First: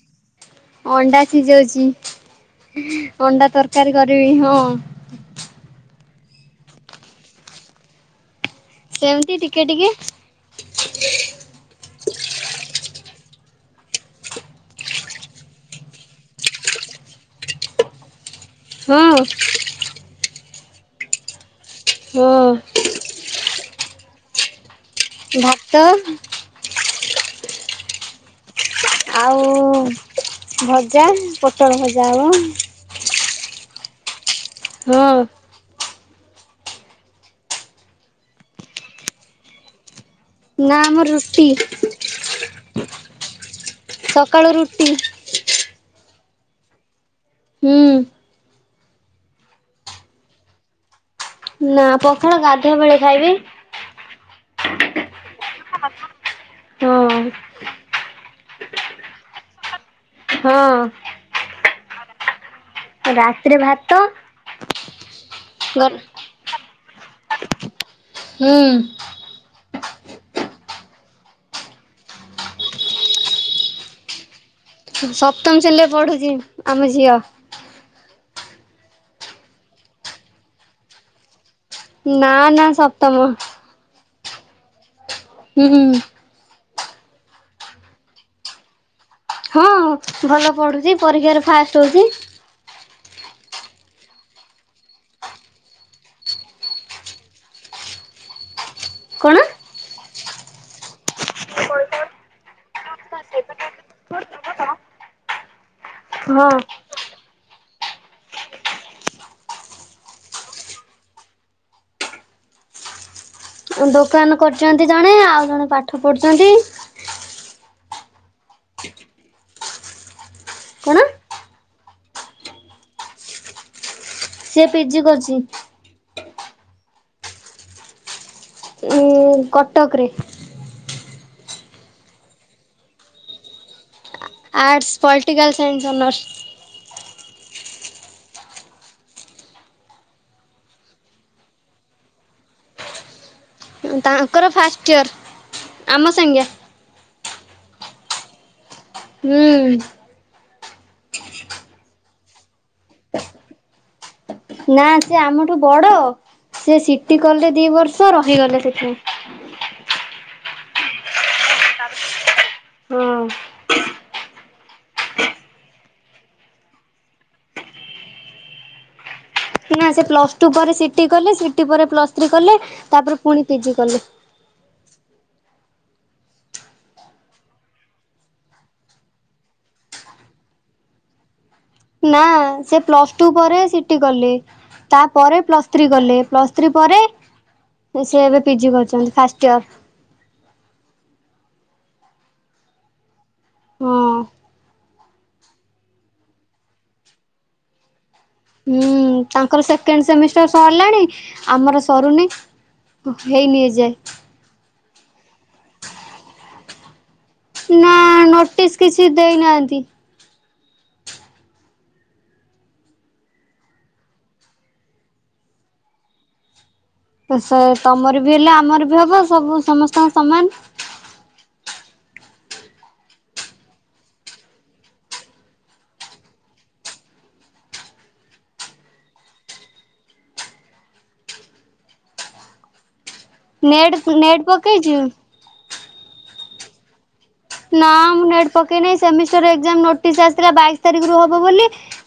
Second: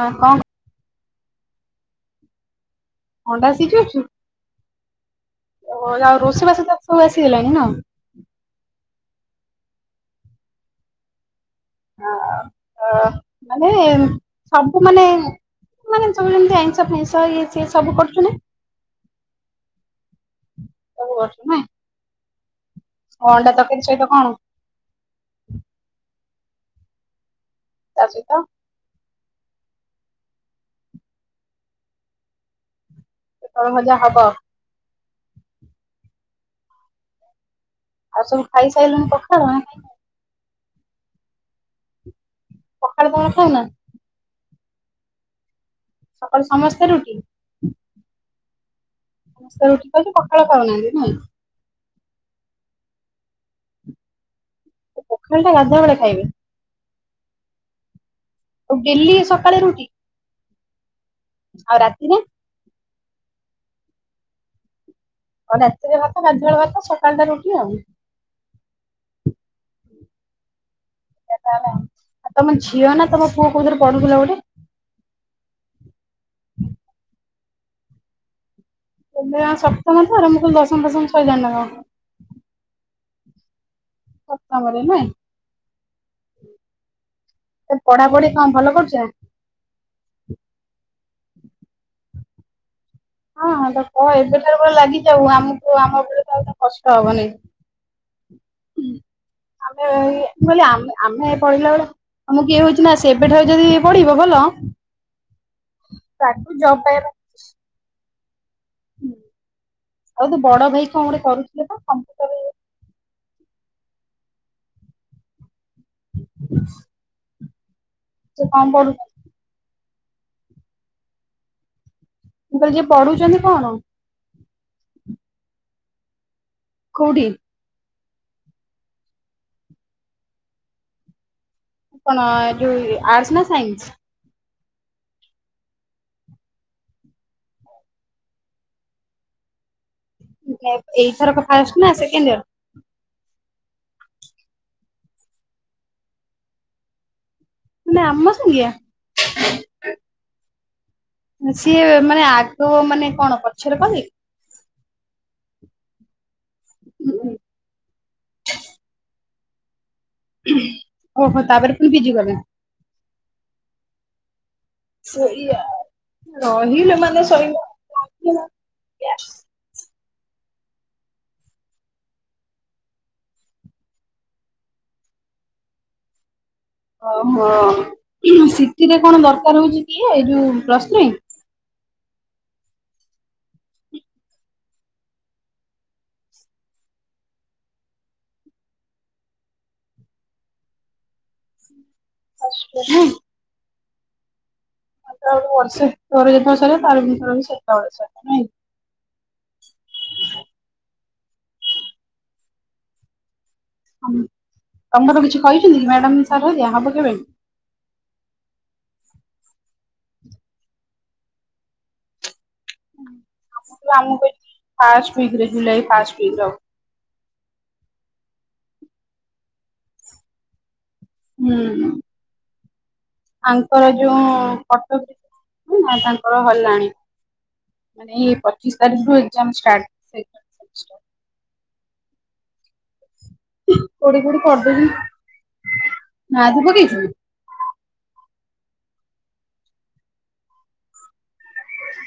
ହଁ କଣ? ଅଣ୍ଡା ସିଝାଉଛି। ଅଣ୍ଡା ତରକାରୀ କରିବି ହଁ। ରୋଷେଇ ବାସ ତ ସବୁ ଆସିଗଲାଣି ନା? ସେମିତି ଟିକେ ଟିକେ। ମାନେ ସବୁ ମାନେ ମାନେ ସବୁ ଯେମତି ଆଇଁଷ ଫାଇଁଷ ଇଏ ସିଏ ସବୁ କରୁଛୁ ନା? ହଁ। ସବୁ ବଷୁ ନାଇଁ। ହଁ। ଅଣ୍ଡା ତରକାରୀ ସହିତ କଣ? ଭାତ। ତା ସହିତ? ଆଉ ଭଜା ପୋଟଳ ଭଜା ହବ। ପୋଟଳ ଭଜା ହବ? ହଁ ଆଉ ସବୁ ଖାଇ ସାରିଲୁଣି ପଖାଳ? ନା ଆମର ରୁଟି। ପଖାଳ ତମର ଖାଉନା ସକାଳ ର ହୁଁ। ସକାଳୁ ସମସ୍ତେ ରୁଟି? ହୁଁ। ସମସ୍ତ [unintelligible] ପଖାଳ ଖାଉ ନାହାନ୍ତି ନାହାନ୍ତି ନା। ନା ପଖାଳ ଗାଧୁଆ ବେଳେ ଖାଇବେ। ପୋଖାଳ ଟା ଗାଧୁଆ ବେଳେ ଖାଇବେ? ହଁ। ଆଉ ଡେଲି ସକାଳେ ରୁଟି? ହଁ। ଆଉ ରାତିିରେ? ରାତିରେ ଭାତ ହଉ ହୁଁ ରାତିରେ ଭାତ, ଗାଧୁଆବେଳ ଭାତ, ସକାଳଟା ରୁଟି ଆଉ । ତମଝିଅ ନା ତମପୁଅ କୋଉଥିରେ ପଢୁଥିଲା ଗୋଟେ? ସପ୍ତମ ଶ୍ରେଣୀରେ ପଢୁଛି ଆମ ଝିଅ ଏବେ ସପ୍ତମ ତ ଆରମ୍ଭ କୁ ଦଶମ ପଶମ ସାଇଲାନି ନା କଣ? ନା ନା ସପ୍ତମ। ସପ୍ତମରେ ନୁହେଁ। ହୁଁ ହୁଁ। ପଢାପଢି କ ଭଲ କରୁଚି? ହଁ ଭଲ ପଢୁଛି। ପରୀକ୍ଷାରେ ଫାଷ୍ଟ ହଉଚି। ହଁଁ ତ କହ ଏବେଠାରୁ ବ ଲାଗିଯାଉ ଆମକୁ ଆମ ଉପରେ ତ ଆଉ କଷ୍ଟ ହବନି । କଣ? ହ ଆମେ ଏଇ ମୁଁ କହିଲି ଆମ ଆମେ ପଢିଲା ବେଳେ ଆମକୁ କିଏ ହଉଛି ନା, ସେ ଏବେଠାରୁ ଯଦି ପଢିବ ଭଲ ହଁ। ତାକୁ ଜବ ପାଇବା ପାଇଁ [inaudible] ଆଉ ତୋ ବଡଭାଇ କଣ ଗୋଟେ କରୁଥିଲେ ପା କମ୍ପ୍ୟୁଟର ଦୋକାନ କରୁଛନ୍ତି ଜଣେ ଆଉ ଜଣେ ପାଠ ପାଠ ପଢୁଛନ୍ତି। ତୁ କଣ କରୁ କଣ? ମୁଁ କହଲି ଯିଏ ପଢୁଛନ୍ତି କଣ? ସିଏ ପିଜି କରୁଚି। କୋଉଠି? ହୁଁ କଟକରେ । ଆପଣ ଯୋଉ ଆର୍ଟସ୍ ନା science. Arts political science honours. ଏଇଥରକ ଫାଷ୍ଟ ନା ସେକଣ୍ଡୟର। ତାଙ୍କର ଫାଷ୍ଟ୍ଇୟର ଆମ ସାଙ୍ଗିଆ ମାନେ ଆମସାଙ୍ଗିଆ । ହୁଁ ସିଏ ମାନେ ଆଗ ମାନେ କଣ ପଛରେ କହି ନା ସେ ଆମଠୁ ବଡ । ସେ ସିଟି କଲେ ଦିବର୍ଷ ରହିଗଲେ ସେଠି। ଓହୋ ତାପରେ ପୁଣି ପିଜି କଲା । ହଁ ସେଇଆ ରହିଲ ମାନେ ଶଇଲା। ନା ସେ ପ୍ଲସଟୁ ପରେ ସିଟି କଲେ ସିଟି ପରେ ପ୍ଲସଥ୍ରୀ କଲେ ତାପରେ ପୁଣି ପିଜି କଲେ । ଓହୋ ସିତିରେ କଣ ଦରକାର ହଉଛି କି ଏଇ ଯୋଉ ପ୍ଲସଥ୍ରୀ। ନା ସେ ପ୍ଲସଟୁ ପରେ ସିଟି କଲେ ତାପରେ ପ୍ଲସଥ୍ରୀ କଲେ ପ୍ଲସଥ୍ରୀ ପରେ ସିଏ ଏବେ ପିଜି କରୁଛନ୍ତି ଫାଷ୍ଟ୍ଇୟର। [unintelligible] ହଁ ମାତ ବର୍ଷେ ପରେ ଯେତେବେଳେ ସରିବ ତାର ବି ଯେତେବେଳେ ସେତେବେଳକୁ ସରିବ । ହୁଁ ତାଙ୍କର ସେକେଣ୍ଡ ସେମିଷ୍ଟର ସରିଲାଣି। ଆମର ସରୁନି। ହେଇନି ଏ ଯାଏଁ। ତମର କିଛି କହିଛନ୍ତି କି ମ୍ୟାଡାମ ସାର୍ ଘରିକା ହବ କେବେ। ନା ନୋଟିସ୍ କିଛି ଦେଇନାହାନ୍ତି। First week July first week ରେ ହବ। ତ ସେ ତମର ବି ହେଲେ ଆମର ବି ହବ ସବୁ ସମସ୍ତଙ୍କ ସମାନ। ହୁଁ ତାଙ୍କର ଯୋଉ ଫଟ ତାଙ୍କର ହେଲାଣି ମାନେ ଏ ପଚିଶ ତାରିଖ ଠୁ ଏକ୍ସାମ ଷ୍ଟାର୍ଟ। ନେଟ୍ କୋଉଠି କୋଉଠି ନେଟ୍ କରିଦଉଛନ୍ତି ପକେଇଚୁ। ନାଁ ତୁ ପକେଇଛୁ। ନା ମୁଁ ନେଟ୍ ପକେଇନାହିଁ ସେମିଷ୍ଟରା ଏକ୍ସାମ୍ ନୋଟିସ୍ ଆସଥିଲା ବାଇଶ ତାରିଖ ରୁ ହବ। ହବ ବୋଲି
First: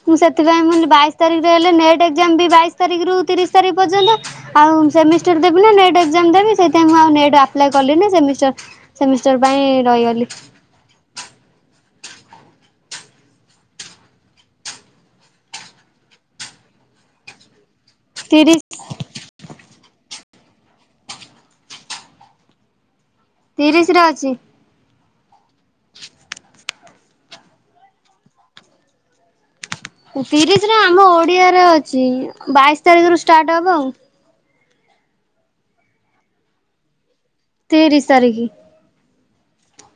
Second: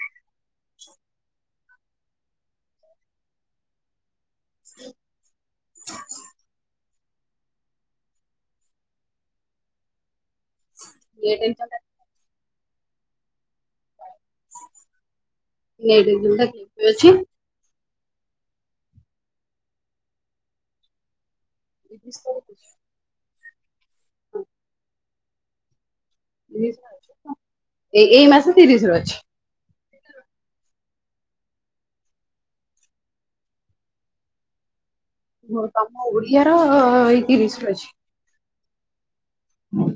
ମୁଁ ସେଥିପାଇଁ ବାଇଶ ତାରିଖରେ ହେଲେ ନେଟ୍ ଏକ୍ଜାମ ବି ବାଇଶ ତାରିଖରୁ ତିରିଶ ତାରିଖ ପର୍ଯ୍ୟନ୍ତ। ଆଉ ସେମିଷ୍ଟାର ଦେବି ନେଟ ଏକ୍ସମ୍ ଦେବୀ ସେଥି ସେଥିାଇଁ ମୁଁ ଆଉ ନେଟ୍ ଆପ୍ଲାଏ କଲି ନା ସେମିଷ୍ଟର ସେମିଷ୍ଟର ପାଇଁ ରହିଗଲି। ନେଟ ଏକ୍ସାମ୍ [inaudible] ତିରିଶ। [inaudible] [inaudible] ତିରିଶ ରେ ଅଛି। [inaudible] ଏ ଏଇ ମାସ ତିରିଶ ରେ ଅଛି। ତିରିଶରେ ଆମ ଓଡିଆରେ ଅଛି ବାଇଶ ତାରିଖରୁ ଷ୍ଟାର୍ଟ ହବ ଆଉ। ହୋଉ ତମ ଓଡିଆ ର ତିରିଶ ତାରିଖ ହୁଁ।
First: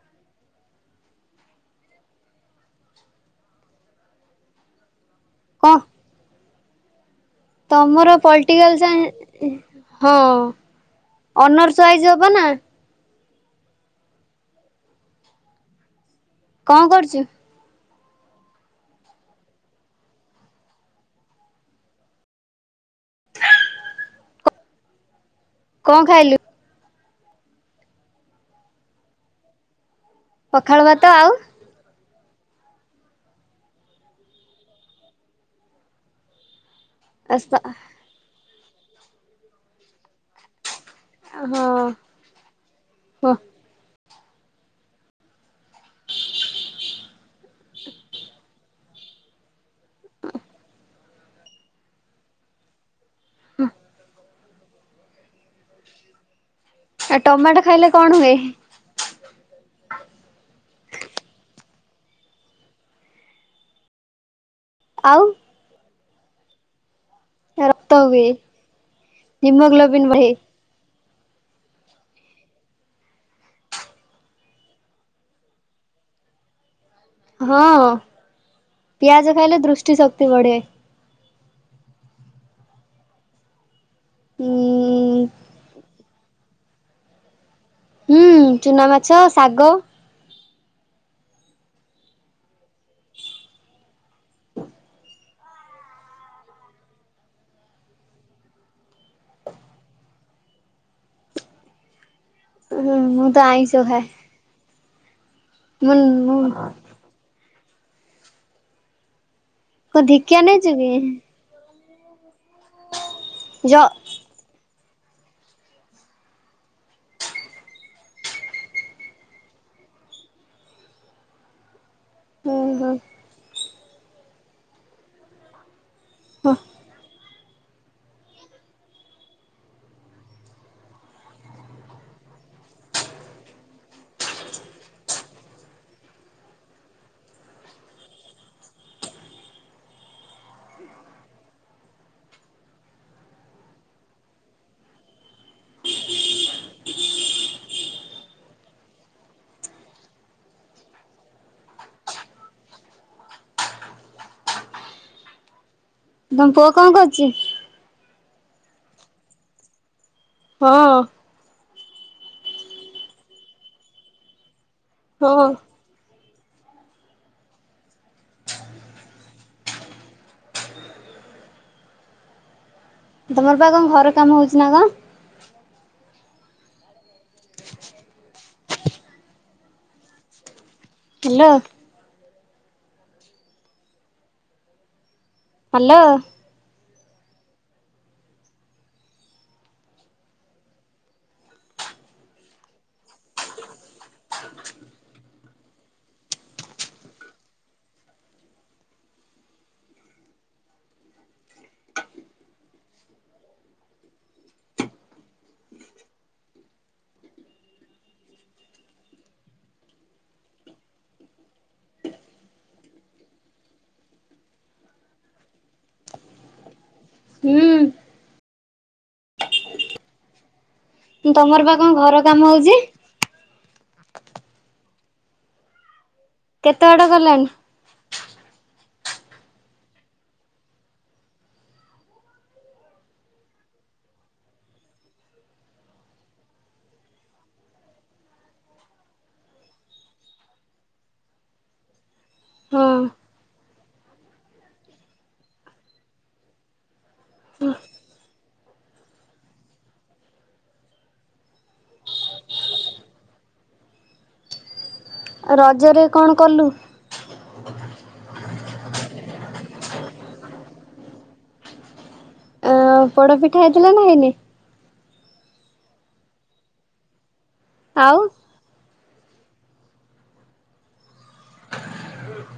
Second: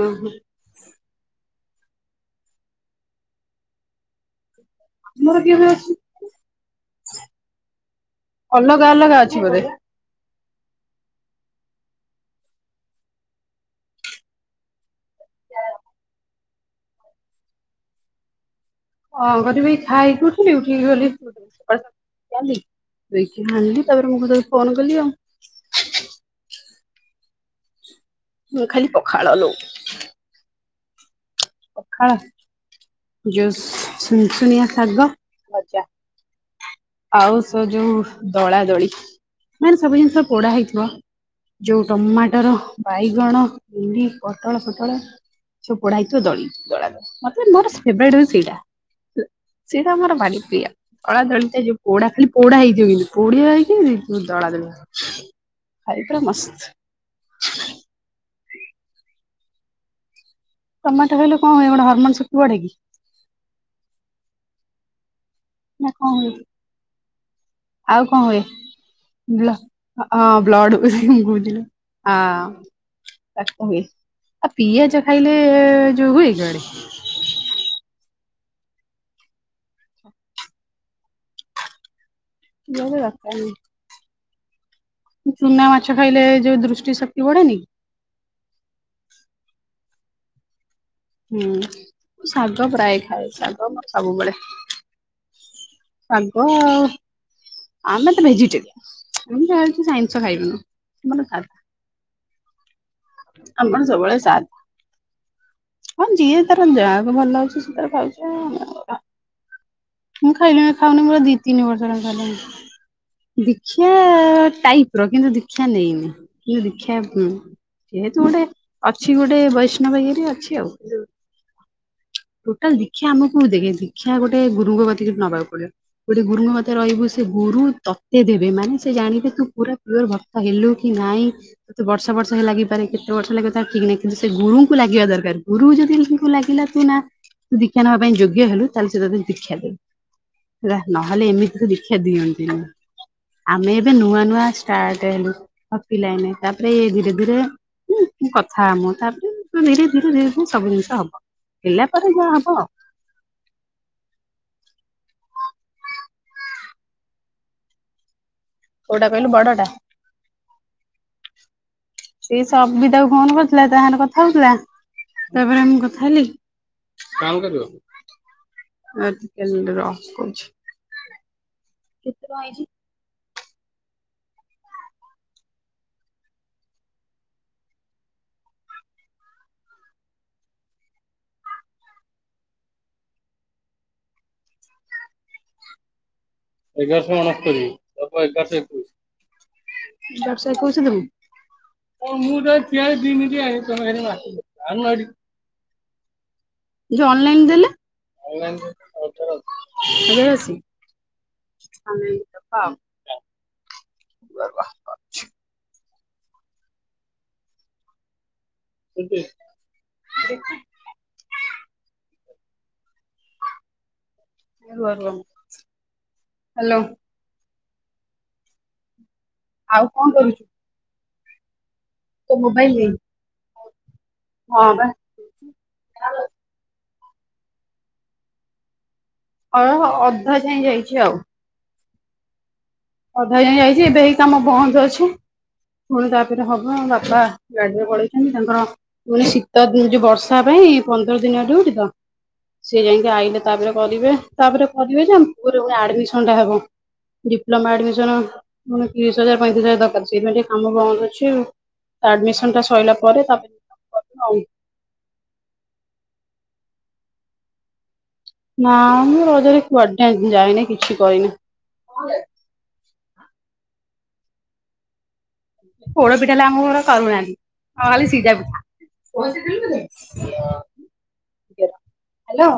ଓଃ ହୋ। ମୋର କିଏବେ କଣ ଅଛି। ତମର ପଲିଟିକାଲ ଅଲଗା ଅଲଗା ଅଛି ସାଇନ୍ସ ବୋଧେ। ହଁ ଅନର୍ସ ୱାଇସ ହବ ନା? କଣ କରୁଛୁ? ହଁ କରିବି ଖାଇକି ଉଠିଲି ଉଠିକି ଗଲି ଏଇଖିନା ଆଣିଲି ତାପରେ ମୁହଁ ଧୋଇ ଫୋନ କଲିି ଆଉ। କଣ ଖାଇଲୁ? ମୁଁ ଖାଇଲି ପଖାଳ ଲୋ। ପଖାଳ ଭାତ ଆଉ? ହଁ। ଯୋଉ ସୁନଶୁନିଆଁ ଶାଗ ଭଜା। ଆଉ ସେ ଯୋଉ। ଦଳା ଦଳି ମାନେ ସବୁ ଜିନିଷ ପୋଡା ହେଇଥିବ। ହଁ ଯୋଉ ଟମାଟର ହଁ ବାଇଗଣ ଭିଣ୍ଡି। ପୋଟଳ ଫୋଟଳ ସବୁ ପୋଡା ହେଇଥିବ ଦଳା ମୋର ଫେବରେଟ ହଉଛି ସେଇଟା ସେଇଟା ଆମର ଭାରି ପ୍ରିୟା ଦଳା ଦଳି ଟା ପୋଡା ଖାଲି ପୋଡା ହେଇଥିବ କିନ୍ତୁ ପୋଡ଼ିଆ ହେଇକି ଦଳ ଦଳି ଖାଇବା ପୁରା ମସ୍ତ। ଆଉ ଟମାଟୋ ଖାଇଲେ କଣ ହୁଏ? ଟମାଟୋ କହିଲେ କଣ ହୁଏ ହରମୋନ ଶକ୍ତି ବଢ଼େ କି? ଆଉ ନା କଣ ହୁଏ? ଆଉ କଣ ହୁଏ ହଁ ବ୍ଳ ହିମୋଗ୍ଲୋବିନ୍ ବଢେ। ବ୍ଲଡ ହୁଏ। ହୁଁ ଘୁଞ୍ଚନୁ ହଁ [unintelligible] ହୁଏ ଆଉ ପିଆଜ ଖାଇଲେ ଯୋଉ ହୁଏ କୁଆଡେ? ହଁ ପିଆଜ ଖାଇଲେ ଦୃଷ୍ଟି ଶକ୍ତି ବଢେ। ଯବେ ବାକାରି ଉଁ ଚୁନା ମାଛ ଖାଇଲେ ଯୋଉ ଦୃଷ୍ଟି ଶକ୍ତି ବଢେନି? ହୁଁ ଚୁନା ମାଛ ଶାଗ ହୁଁ ଶାଗ ପ୍ରାୟ ଖାଏ ଶାଗ ମୋର ସବୁବେଳେ ଶାଗ ଆମେ ତ ଭେଜିଟେରିୟ ଆମେ ଆଇଁସ ଖାଇବୁନୁ ଆମର ସାଧା। ହୁଁ ମୁଁ ତ ଆମର ଆଇଁସ ଖାଏ। ସବୁବେଳେ ସାଧା ମୁଁ ହଁ ଯିଏ ମୁଁ ତାର ଯାହାକୁ ଭଲ ଲାଗୁଛି ସେ ସେ ତାର ଖାଉଛି ଆଉ କଣ ମୁଁ ଧିକିଆ ଖାଇନି ନେଇଛୁ କି? ଖାଉନି ଦୁଇ ତିନି ବର୍ଷ ଗାମ [unintelligible] ଯ ଦୀକ୍ଷା ଟାଇପ ପ୍ରଜ୍ଞା ତ ଦୀକ୍ଷା ନେଇନି କିନ୍ତୁ ଦୀକ୍ଷା ଯେହେତୁ ଗୋଟେ ଅଛି ଗୋଟେ ବୈଷ୍ଣବ ଇଏରେ ଅଛି ଆଉ। ହୁଁ ଟୋଟାଲ ହୁଁ ଦୀକ୍ଷା ଆମକୁ ଦେଖେ ଦୀକ୍ଷା ଗୋଟେ ଗୁରୁଙ୍କ ପାଖରୁ ନବାକୁ ପଡେ। ଗୋଟେ ହଁ ଗୁରୁମାତା ରହିବ ସେ ଗୁରୁ ତତେ ଦେବେ ମାନେ ସେ ଜାଣିବେ ତୁ ପୁରା ପିଓର ଭକ୍ତ ହେଲୁ କି ନାହିଁ ତତେ ବର୍ଷ ବର୍ଷ ହେ ଲାଗିପାରେ, କେତେ ବର୍ଷ ଲାଗିବ କି ନାହିଁ କିନ୍ତୁ ସେ ଗୁରୁଙ୍କୁ ଲାଗିବା ଦରକାର ଗୁରୁ ଯଦି ଲାଗିଲା ନା ଦୀକ୍ଷା ନବା ପାଇଁ ଯୋଗ୍ୟ ହେଲୁ ତାହେଲେ ସେ ତା ଦୀକ୍ଷା ଦେ ହେଲା ନହେଲେ ଏମିତି ତ ଦୀକ୍ଷା ଦିଅନ୍ତି ନାି ଆମେ ଏବେ ନୂଆ ନୂଆ ଷ୍ଟାର୍ଟ ହେଲୁ ପିଲାମାନେ ତାପରେ ଧୀରେ ଧୀରେ କଥା ଆମ ତାପରେ ଧୀରେ ଧୀରେ ଧୀରେ ଧୀରେ ସବୁ ଜିନିଷ ହବ। ହେଲା ପରେ ଯାହା ହବ ଆଉ। ତମ ପୁଅ କଣ କରୁଛି? କୋଉଟା କହିଲୁ ବଡଟା? ହଁ ସେ ସବିତାକୁ ଫୋନ କରୁଥିଲା। ତା ସାଙ୍ଗରେ କଥା ହଉଥିଲା। ହଁ ତାପରେ ଆମେ କଥା [unintelligible] କଣ କରିବ [unintelligible] ର କହୁଚି। ତମର ପା କଣ ଘର କାମ ହଉଛି ନା କଣ? ହାଲୋ। ହାଲୋ। ଏଗାରଶହ ଅଣସ୍ତୁରି ଏବଂ ଏଗାରଶହ ଏକୋଇଶ ଏଗାରଶହ ଏକୋଇଶ [unintelligible] [unintelligible] [inaudible] ରୁହ ରୁହ ହାଲୋ। ହୁଁଉ। ଆଉ କଣ କରୁଛୁ? ତମରି ପାଖ କଣ ଘର ତୋ କାମ ମୋବାଇଲ ହଉଛି? ନେଇ ହଁ ବା। କେତେ ବାଟ ଗଲାଣି? ହଁ ଅଧା ଯାଏ ଯାଇଛି ଆଉ। ଅଧା ଯାଏ ଯାଇଛି ଏବେ ଏଇ କାମ ବନ୍ଦ ଅଛି ପୁଣି ତାପରେ ହବ ବାପା ଗାଡିରେ ପଳେଇଛନ୍ତି। ତାଙ୍କର ପୁଣି ଶୀତି ଯୋଉ ବର୍ଷା ପାଇଁ ପନ୍ଦର ଦିନିଆ ଟୁର ତ, ସେ ହଁ ଯାଇକି ଆଇଲେ ତାପରେ କରିବେ ତାପରେ କରିବେ ଯେ ଆମ ପୁଅର ପୁଣି ଆଡମିଶନ୍ ଟା ହବ। ଲୋମା ଆଡମିଶନ୍ ପୁଣି ତିରିଶି ହଜାର ପଇଁତିରିଶି ହଜାର ଦରକାର। ସେଇଥିପାଇଁ ଟିକେ କାମ ବନ୍ଦ ଅଛି ତା ଆଡମିଶନ୍ ଟା ସରିଲା ପରେ ତାପ କରିବୁ ଆଉ। ରଜରେ କଣ କଲୁ? ନା ମୁଁ ରଜରେ କୁଆଡେ ଯାଇନି କିଛି କରିନି। ପୋଡ଼ପିଠା ହେଇଥିଲା ନା ହେଇନି? ପୋଡ଼ପିଠା ହେଲେ ଆମ ଘରେ କରୁନାହାନ୍ତି । ହଁ ଏଇ ଆଉ ସିଜା ପିଠା । ହ୍ୟାଲୋ,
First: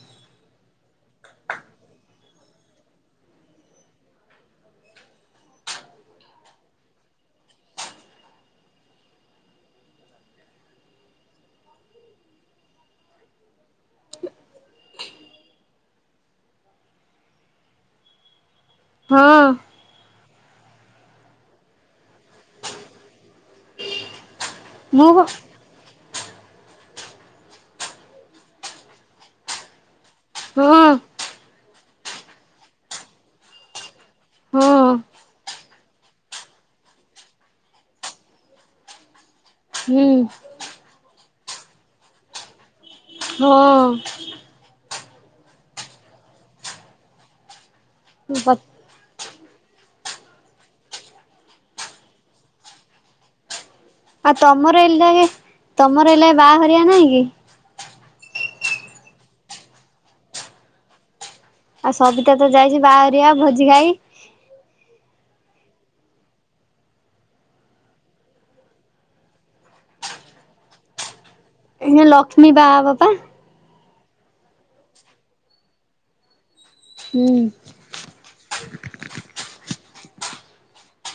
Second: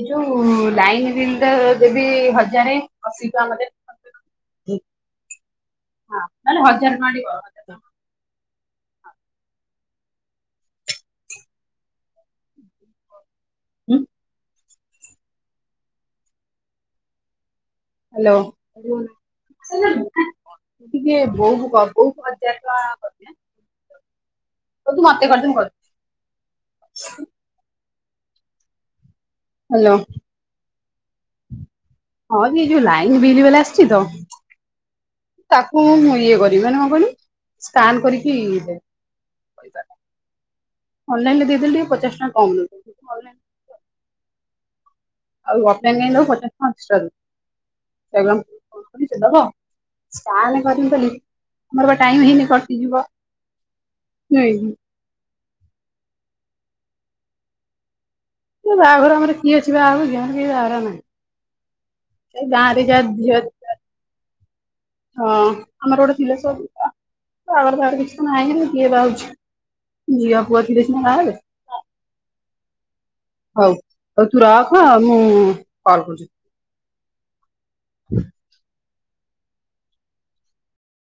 ଏ ଯୋଉ ଲାଇନ ବିଲ୍ ଟା ଦେବି ହଜାରେ ଅତି କମରେ। ହଁ ଖାଲି ହଜାରେ ଟଙ୍କା ପଡିବ। [unintelligible] ହାଲୋ। ହଁ [unintelligible] ଟିକେ ବୋଉକୁ ବୋଉକୁ ହଜାରେ ଟଙ୍କା ପଠା। ହୋଉ ତୁ ମୋତେ କରିଦେ ମୁଁ କରିଦେଉଛି । [inaudible] ହାଲୋ। ହଁ। ହଁ ଯେ ଯୋଉ ଲାଇନ ବିଲ୍ ବାଲା ଆସିଛି ତ ତାକୁ ମୁଁ ଇଏ କରିବି ମାନ କଣ କହିଲୁ ସ୍କାନ କରିକି ଦେବି। ହୁଁ ଅନଲାଇନ ଦେଇଦେଲେ ଟିକେ ପଚାଶ ଟଙ୍କା କମ୍ ନଉଛି। ହଁ। [unintelligible] [unintelligible] ସ୍କାନ କରିନି ବୋଲି ମୋର ପା ଟାଇମ ହେଇନି କଟିଯିବ। ଆ ନୁହେଁ ତମର ଏ ଲାଗେ। ତମର ଏଲା ବାହାଘରଆ ନାଇ କି। ବାହାଘର ଆମର କିଏ ଅଛି ବାହାହବକି ଆମର କେହି ବାହାଘର ହେବେନି । ଆଉ ସବିତା ତ ଯାଇଛି ବାହାଘରିଆ ଭୋଜି ଝିଅ ଖାଇ। ହଁ ଆମର ଗୋଟେ ଥିଲେ ସବୁ ପା ବାହାଘର ଫାଘର କିଛି ତ ନାହିଁ କିଏ ବହାହୋଉଛି। ଝିଅ ପୁଅ ଥିଲେ ସିନା ବାହାହେବେ। ଏ ଲକ୍ଷ୍ମୀ ବାହା ହବପା। ହଉ ହଉ ତୁ ରଖ ମୁଁ କଲ କରୁଛି। ହୁଁଉ। [inaudible]